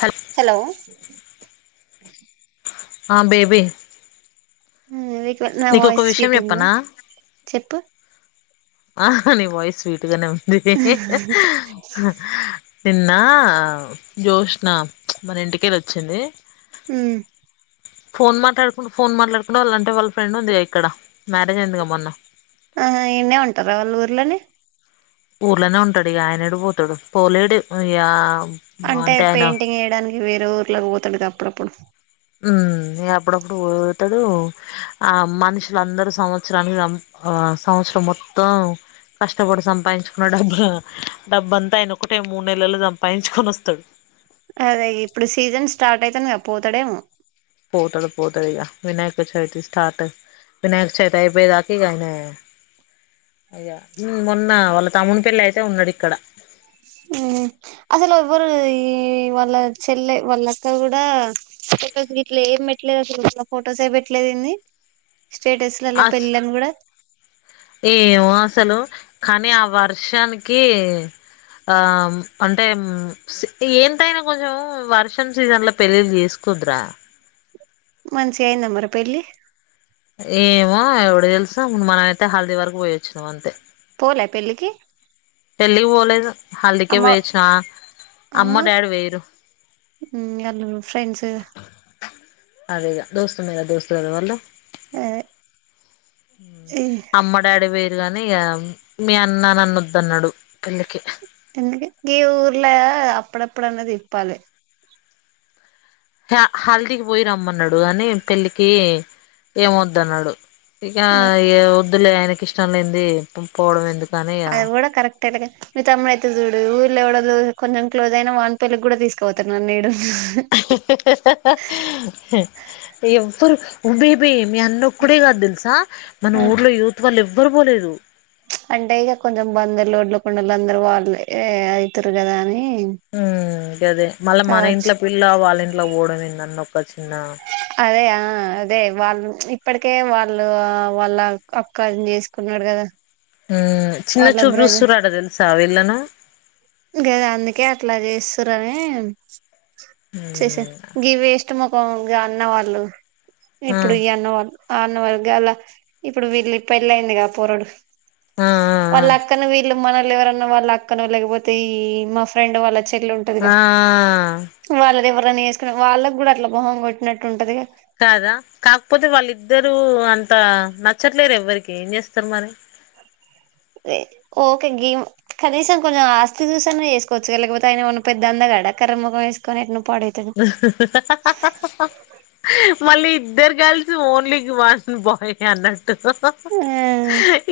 హ హలో హా బేబీ ఉ మీకు నా నీకు ఒక వాయిస్ విషయం స్వీట్ ఉందా చెప్పనా చెప్పు ఆహా నీ వాయిస్ స్వీట్ గానే ఉంది అహహా నిన్న జోష్నా ప్చ్ మన ఇంటికి కెల్లి వచ్చింది ఉ ఫోన్ మాట్లాడుకుంటూ ఫోన్ మాట్లాడుకుండ వాళ్ళంట వాళ్ళ ఫ్రెండ్ ఉందిగా ఇక్కడ మ్యారేజ్ అయింది కథ మొన్న ఆ ఇన్నే ఉంటారా వాళ్ళు ఊర్లోనే ఊర్లోనే ఉంటాడు ఇగ ఆయన యాడ పోతాడు పోలేడు ఇయ్య అంటే పెయింటింగ్ వెయ్యడానికి వేరే ఊర్లకి పోతాడు గా అప్పుడు అప్పుడు ఉ అప్పుడప్పుడు పోతాడు ఆ మనుషులు అందరూ సంవత్సరానికి సం ఆ సంవత్సరం మొత్తం కష్టపడి సంపాదించుకున్న డబ్బు డబ్బు అంతా ఆయన ఒకటే మూడు నెలలో సంపాదించుకొని వస్తాడు అదే ఇప్పుడు సీజన్ స్టార్ట్ అయితుంది కదా పోతాడేమో పోతడు పోతడు ఇగ వినాయక చవితి స్టార్ట్ వినాయక చవితి అయిపోయి దాకా ఇగ ఆయనే అయ్యా ఉ మొన్న వాళ్ళ తమ్ముడి పెళ్లి అయితే ఉన్నాడు ఇక్కడ ఉహు అసలు ఎవ్వరు ఈ వాళ్ళ చెల్లె వాళ్ళ అక్క కూడా ఫొటోస్ గీట్లే ఏం పెట్టలేదు అసలు [unintelligible] ఫొటోస్ ఏ పెట్ట లేదు ఏంది స్టేటస్ వాళ్ళ అస్ పెళ్ళాని కూడా ఏమో అసలు కానీ ఆ వర్షానికి అమ్మ్ అంటే ఉహ్మ్ ఏంటాయినా కొంచెం వర్షం సీజన్లో పెళ్లిళ్లు చేసుకోవద్దు రా మంచిగయ్యిందా మరి పెళ్లి ఏమో ఎవడు తెలుసా మనమైతే హల్దీ వరకూ పోయ్యొచ్చినము అంతే పోలే పెళ్ళికి పెళ్ళి పోలేదు హల్దీ కే అమ్మ పొయ్యొచ్చినా అమ్మ డాడీ పొయ్యోర్రు ఊ అందులో ఫ్రెండ్స్ అదేగా దోస్తు మేరా దోస్తు గద వాళ్ళు అదే అమ్మ డాడీ పొయ్యిర్రు గానీ ఇగ మీ అన్న నన్ను వద్దన్నాడు పెళ్లికి ఎందుగే గీ ఊర్లో అప్పుడప్పుడన్నా దిప్పాలి హా హల్దీకి పోయి రమ్మన్నాడు గానీ పెళ్ళికి ఏం వొద్దు అన్నాడు ఇగ ఏ వద్దులే ఆయనకి ఇష్టం లేనిది పుం పోవడం ఎందుకని ఇగ తెలగే మీ తమ్ముడు అయితే జూడు ఊర్లో ఎవడోదు కొంచెం క్లోజ్ అయినా వాని పెళ్ళికి కూడా తీసుకుపోతాడు నన్ను ఈడు ఎవ్వరూ ఊ బేబి మీ అన్న ఒక్కడే గాదు తెల్సా మన ఊరిలో యూత్ వాళ్ళు ఎవ్వరూ పోలేదు అంటే ఇగ కొంచెం బందర్ లోడ్లో కొండలు అందరూ వాళ్ళు ఏ అయితరు గదా అని ఉమ్ గదే మళ్ళా మన కావచ్చు ఇంట్లో పిల్ల వాళ్ళ ఇంట్లోకి పోవడం ఏంది అన్న ఒక చిన్న అదే ఆ అదే వాళ్ళు ఇప్పటికే వాళ్ళు ఆ వాళ్ళ అక్కని చేసుకున్నాడు కదా ఊ చిన్న వాళ్ళ చూపు చూస్తుర్రట తెలుసా వీళ్ళను గదే అందుకే అట్లా చేస్తుర్రని చేసే గీ వేస్ట్ మొఖం గా అన్నవాళ్ళు ఆ ఇప్పుడు ఈ అన్నవాళ్ళు ఆన్న వర్గాల ఇప్పుడు వీళ్ళు పెళ్లి అయ్యింది గా పొరడు ఆ ఆ వాళ్ళ అక్కని వీళ్ళు మనోళ్ళు ఎవరన్నా వాళ్ళ అక్కనం లేకపోతే ఈ మా ఫ్రెండ్ వాళ్ళ చెల్లి ఉం ఆ వాళ్ళది ఎవ్వరనా ఏసుకుని వాళ్ళకి కూడా అట్లా మొహం కొట్టినట్టు ఉంటది గా కదా కాకపోతే వాళ్ళిద్దరూ అంత నచ్చట్లేరు ఎవ్వరికీ ఏం చేస్తరు మరి ఓకే గివ్ కనీసం కొంచెం ఆస్తి చూసి అన్నా ఏసుకోవచ్చు గా లేకపోతే ఆయనేమన్నా పెద్ద అందగాడా కర్రి మొఖం ఏసుకొని నువ్వు పాడైతవు మళ్ళీ ఇద్దరు గర్ల్స్ ఓన్లీకి వన్ బాయ్ అన్న ట్టు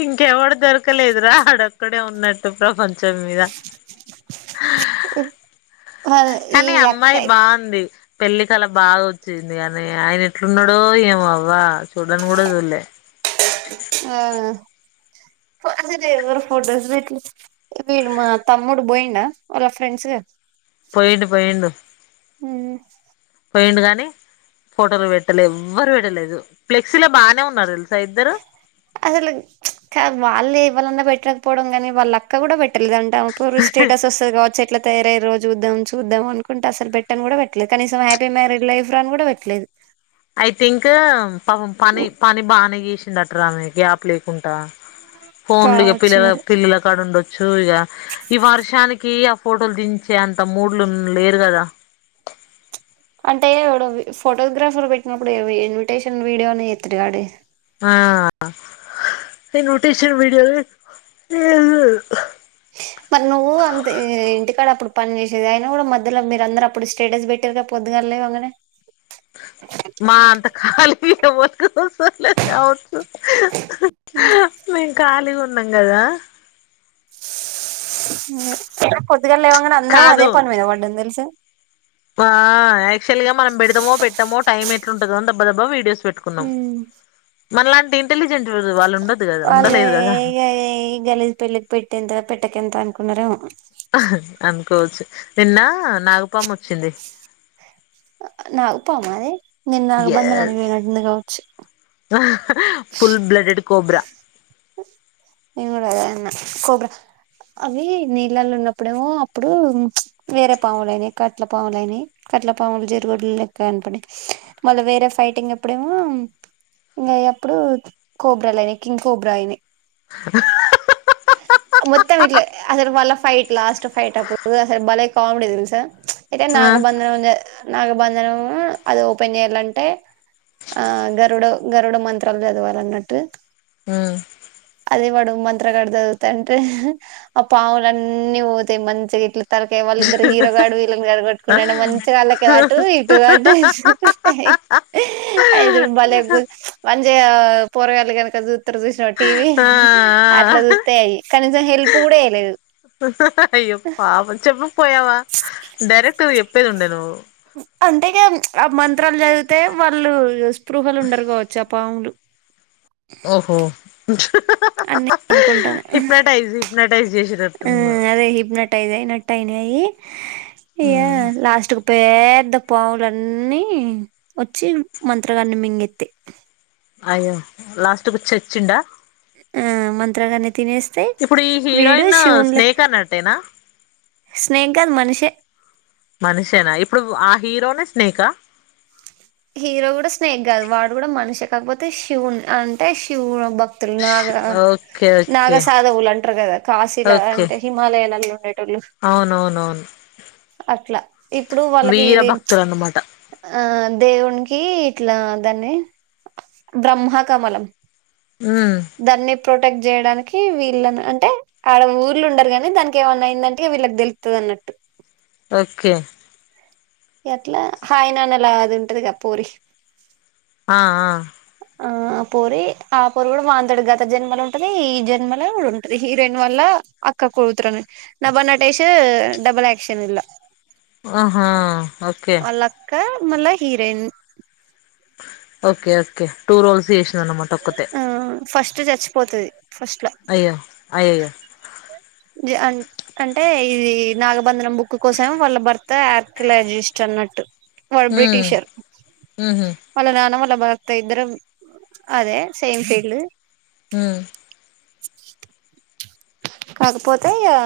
ఇంకెవడు దొరకలేదు రా ఆడోక్క డే ఉన్నట్టు ప్రపంచం మీద ఇ కానీ అమ్మాయి బావుంది పెళ్ళో కళ బాగా వచ్చింది గానీ ఆయన ఎట్లున్నడో ఏమో అవ్వా చూడను కూడా చూడలే ఆ పాదిరే ఎవ్వరూ ఫోటోస్ పెట్లే వీడు మా తమ్ముడు బోయిండా వాళ్ళ ఫ్రెండ్స్ గా పొయ్యిండు పొయ్యిండు పొయ్యిండు గానీ ఫోటోలు పెట్టలే ఎవ్వరూ పెట్టలేదు ఫ్లెక్సీలో బానే ఉన్నారు తెలుసా ఇద్దరూ అసలు కా వాళ్ళు ఎవలన్నా పెట్టకపోవడం కానీ వాళ్ళ అక్క కూడా పెట్టలేదంటాం పురి స్టేటసొస్ తది కావచ్చు ఎట్ల తయారయ్యిర్రో చూద్దాం చూద్దాం అనుకంటే అసలు పెట్టను కూడా పెట్టలే కనీసం హ్యాపీ మ్యారీడ్ లైఫ్ రా అని కూడా [inaudible] ట్లేదు ఐతే ఇంక పాపం పని పని బానే చేసింది అంటరా ఆమె గ్యాప్ లేకుంటా ఫోన్లుగా కావచ్చు పిలవ మరి పిల్లుల కాడ ఉండొ చూ ఇగా ఈ వర్షానికి ఆ ఫోటోలు దించే అంత మూడ్లున్ లేరు కదా అంటే ఎవడో వి ఫోటోగ్రాఫర్ పెట్టినప్పుడు ఇన్విటేషన్ వీడియోని ఎత్తడుగాడే ఆ ఇన్విటిషన్ విడియో లేదు ఏం లేదు మరి నువ్వు అంత ఇ ఇంటికాడ అప్పుడు పని చేసేది అయిన కూడా మధ్యలో మీరందరూ అప్పుడు స్టేటస్ పెట్ ట్టిర్రు గా పొద్దుగాల లేవాంగనే మా అంత కాలీగ ఎవ్వర్ గుసోలేదు గావచ్చు మేం ఖాళీగున్నం గదా అదె పొద్దుగాల లేవంగనే అందరం అదే కాదు పని మీద పడ్డం తెలుసా ఆ ఆయాక్చువల్గా మనం పెడదమో పెట్టామో టైం ఎట్లుంటదో దబ్బ దబ్బ వీడియోస్ పెట్టుకు మనలాంటి ఇంటెలిజెంట్ వాళ్ళు ఉందొడ్డు గదా ఉండలేదు కదా ఏ గలిజ్ పెళ్ళకి పెట్టి ఎంత పెట్టక ఎంత అనుకున్నరెమో అనుకోవచ్చు నిన్న నాగపాము వచ్చింది అ నాగు పామా అదీ నిన్న న బంధనానికి ఎస్ బోయినట్టుంది గావచ్చు ఫుల్ బ్లడెడ్ కోబ్రా నెంగుడ అదే అన్న కోబ్రా అవి నీళ్ళళ్ళున్నప్పుడేమో అప్పుడు వేరే పాములుయినయి కట్ల పాములయినయి కట్ల పాములు జెర్ గొడ్లు లెక్క కనపడ్డయి మళ్ళ వేరే ఫైటింగ్ అప్పుడేమో ఇంగయ ప్పుడు కోబ్రాలు అయినయి కింగ్ కోబ్రా అయినయి త తప్పు మొత్తం ఇట్ల అసలు వాళ్ళ ఫైట్ లాస్ట్ ఫైట్ అప్పుడు అసలు బలే కామెడీ దెల్స అయితే ఆ నాగబంధనం జె నాగబంధనం అది ఓపెన్ చేయాలంటే ఆ గరుడ గరుడ మంత్రాలు చదవాలన్నట్టు ఉమ్ అదే వాడు మన్ త్రగాడు చదువుతాంటె ఆ పాములన్ని పోతయి మంచిగ ఇట్ల తలకాయ్ వాళ్లిద్దరు హీరో గాడు వాళ్ళన్ గుడ ఆడ కొట్టుకుంటాంటే మంచిగళ్ళకే అటు ఇటు అటు ఐదుగురు బాలేగు మంజిగా పొరగాళ్ళు గనక జూత్తరు చూసినవ టీ వి టీ వీ అట్ల ఆ చూత్తఅయి కనీసం హెల్ప్ కూడ చేయలేదు అయ్యో పాపం చెప్పకపోయావా డైరెక్ట్ చెప్పేదుండె నువ్వు అంతేగా ఆ మంత్రాలు చదివితే వాళ్ళు స్పృహల ఉండరు కావచ్చు ఆ పాములు ఓహో అని నేననుకుంటాన హిప్నటైజ్ హిప్నటైజ్ చేశిర్ర్ ఉమ్ అదే హిప్నటైస్ అయినట్టయినయినయ్ ఇగ ఉమ్, లాస్ట్ క్ పేద్ద పాములున్నీ వచ్చి మంత్రగాన్ని మింగెత్తెయ్ అయ్యో లాస్ట్ కు చచ్చిండా ఆ మంత్రగాన్ని తినేస్తయ్ ఇప్పుడు ఈ వీడు హీరోయిన్ శివున్లెక్ స్నేక్ అన్నట్టేనా స్నేక్ గాదు మనిషే మనిషేనా ఇప్పుడు ఆ హీరోన్ స్నేక హీరో కూడ స్నేగ్గదు వాడు కూడ మనిషె కాకపోతే శివున్ అంటే శివు భక్ తుల్ నాగ ఓకే ఓకే నాగసధవులంటరు కదా కాశీల ఓకే అంటే హిమాలయాల్ల ఉండేటోళ్ళు అవునవునవును అట్ల ఇప్పుడు వాళ్ళకి వీర ఇది భక్తులు అన్నమాట ఆ దేవునికి ఇట్లా దాన్ని బ్రహ్మ కమలం ఉ దాన్ని ప్రొటెక్ట్ చేయడానికి వీళ్ళను అంటే ఆడ ఊర్ల ఉండరు కానీ దానికి ఏమన్నా అయిందంటే వీళ్ళకి తెలుతది అన్నట్టు. ఓకే ఎట్లా హాయ్ నాన్నలా అది ఉంటదిగా పోరి ఆ ఆ ఆ ఆ పోరి ఆ పోరి కూడా వానితోటి గత జన్మలు ఉంటది, ఈ జన్మల కూడా ఉంటది హీరోయిన్ వాళ్ళ అక్క కూతురని నబా నటేేశ్ డబల్ యాక్షన్ ఇల్లా. ఆహా ఓకే లాక్క, మళ్ళ heroine okay okay two roles చేశిందన్నమాట ఒక్కతే. ఆ ఫస్ట్ చచ్చిపోతది ఫస్ట్లా అయ్యో అయ్యయ్యో జ అం అంటే ఇది నాగబంధనం బుక్ కోసం వాళ్ళ భర్త ఆర్కియాలాజిస్ట్ అన్నట్టు. వాడు ఉమ్, బ్రిటిషర్. ఉహు వాళ్ళ నాన్న, వాళ్ళ భర్త ఇద్దరు అదే సేమ్ ఫీల్డ్. హ్ కాకపోతే ఇయా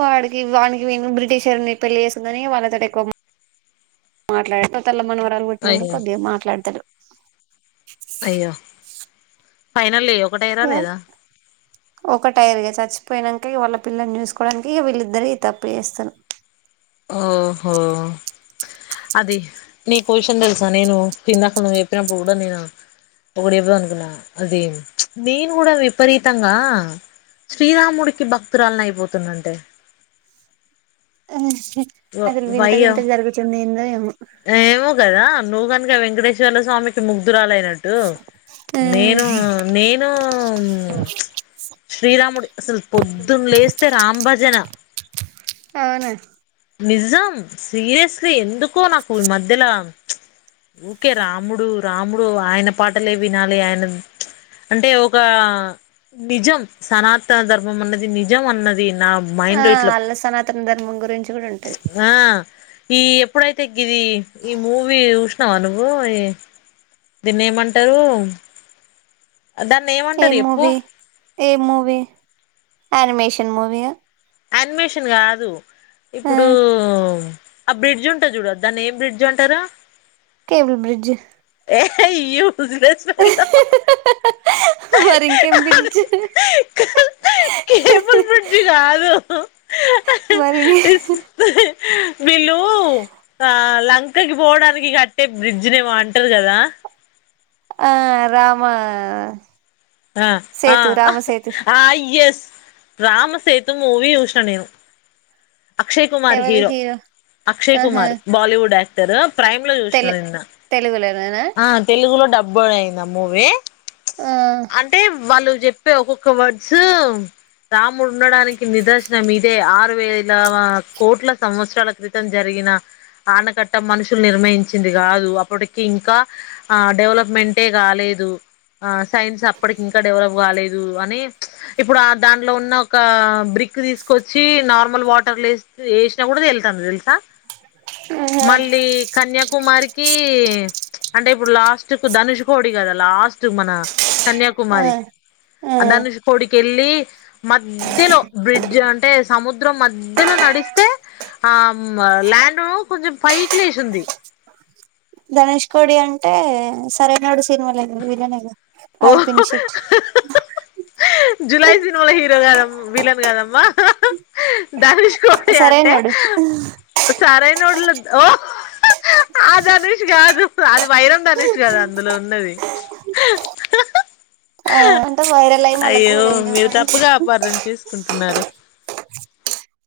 వాడికి వానికి వీన్ని బ్రిటిషర్ని పెళ్ళి చేసుకుందని వాళ్ళతోటి ఎక్కువ మా మాట్లాడు తెల్ల మనవరాలు అయ్ పుట్టినంకా కొద్దిగా మాట్లాడతడు. అయ్యో ఫైనల్లి ఒకటైర్రా ఇగ లేదా? ఒక టైర్రిగా చచ్చిపోయినంక ఇగ వాళ్ళ పిల్లని చూసుకోడానికి వీళ్ళిద్దరి తప్పు చేస్తరు. ఓహో అది నీకో విషయం తెలుసా నేను ఇందాక నువ్వు చెప్పినప్పుడు కూడా నేను పొగిడిర్రు అనుకున్నా, అది నేను కూడా విపరీతంగా శ్రీరాముడికి భక్తురాల్ని అయిపోతున్నాంటే. అసలు వింత వయ్యో వింత జరుగుతుంది ఎందో ఏమో. ఏమో కదా నువ్వు కనుక వెంకటేశ్వర్ల స్వామికి ముగ్ధురాలయిన టు నేను నేను శ్రీరాముడి అసలు పొద్దున్లేస్తే రాం భజనా. అవునా నిజం సీరియస్లీ ఎందుకో నాకు ఈ మధ్యలా. ఊకే రాముడు రాముడు ఆయన పాటలే వినాలి, ఆయన అంటే ఒక నిజం సనాతన ధర్మం అన్నది నిజం అన్నది నా మైండ్ ఆ లో ఇట్లా అల్ల సనాతన ధర్మం గురించి కూడా ఉంటది ఆ ఈ ఎప్పుడైతే గిది ఈ మూవీ చూశినవా నువ్వు ఈ దీన్ని ఏమంటరు దాన్నేం ఏ మూవీ ఏ మూవీ అనిమేషన్ మూవీయా. యానిమేషన్ కాదు, ఆ ఇప్పుడు ఆ బ్రిడ్జ్ ఉంటది చూడు దాన్ని ఏం బ్రిడ్జ్ అంటరు. Cable bridge. ఏ యూస్ లెస్ ఫెళో. మరి ఇంకేం పిజచ్చు కేబుల్ బ్రిడ్జ్ కాదు మరీ వీళ్ళు ఆ లంక్ పోవడానికి కట్టే బ్రిడ్జ్ ని ఏమో అంటారు కదా ఆ రామా ఆ ఆ ఆ ఎస్ రామసేతు మూవీ చూసినా నేను అక్షయ్ కుమార్ హీరో అక్షయ్ ఆహా కుమార్ బాలివుడ్ య టర్ ప్రైమ్ లో చూసిన తెలు నిన్న తెలుగులోనేనా ఆ తెలుగులో డబ్బు అయిందా మూవీ ఆ అంటే వాళ్ళు చెప్పే ఒక్కొక్క వర్డ్స్ రాముడు ఉండడానికి నిదర్శనం ఇదే ఆరు వేల వా కోట్ల సంవత్సరాల క్రి తం జరిగిన ఆనకట్ట మనుషులు నిర్మించింది కాదు అప్పటికి ఇంకా ఆ డెవలప్మెంటే కాలేదు ఆ సైన్స్ అప్ ఇప్పటికి ఇంకా డెవలప్ కాలేదు అని ఇప్పుడు ఆ దాంట్లో ఉన్న ఒక బ్రిక్ తీసుకొచ్చి నార్మల్ వాటర్లో వేసి వేసినా కూడా తేల్తాంది తెలుసా మళ్ళీ కన్యాకుమారికి అంటే ఇప్పుడు లాస్ట్ ధనుష్ కోడి కదా లాస్ట్ మన ఆ కన్యాకుమారి ఆ అ ధనుష్ కోడి కెళ్ళి మధ్యలో బ్రిడ్జ్ అంటే సము ద్ర మధ్యలో నడిస్తే ఆమ్మ ల్యాండ్ కొంచెం పైక్ లేసుంది ధనుష్ కోడి అంటే సరైనోడు సినిమాలో విలనే కదా ఓ అది పిన్షెట్ జులై సినిమాలో హీరో గాదు విలన్ కదమ్మా ధనుష్ కోడి అంటే సరైనోడు సరైనోడులో ఓ ఆ దనుష్ కాదు అది వైరందని ధనుష్ కాదు అందులో ఉన్నది ఆ అంటే వైరల్ అయి మళ్ళ అయ్యో మీరు తప్పుగా కోడైండు అపార్థం చేసుకుంటున్నారు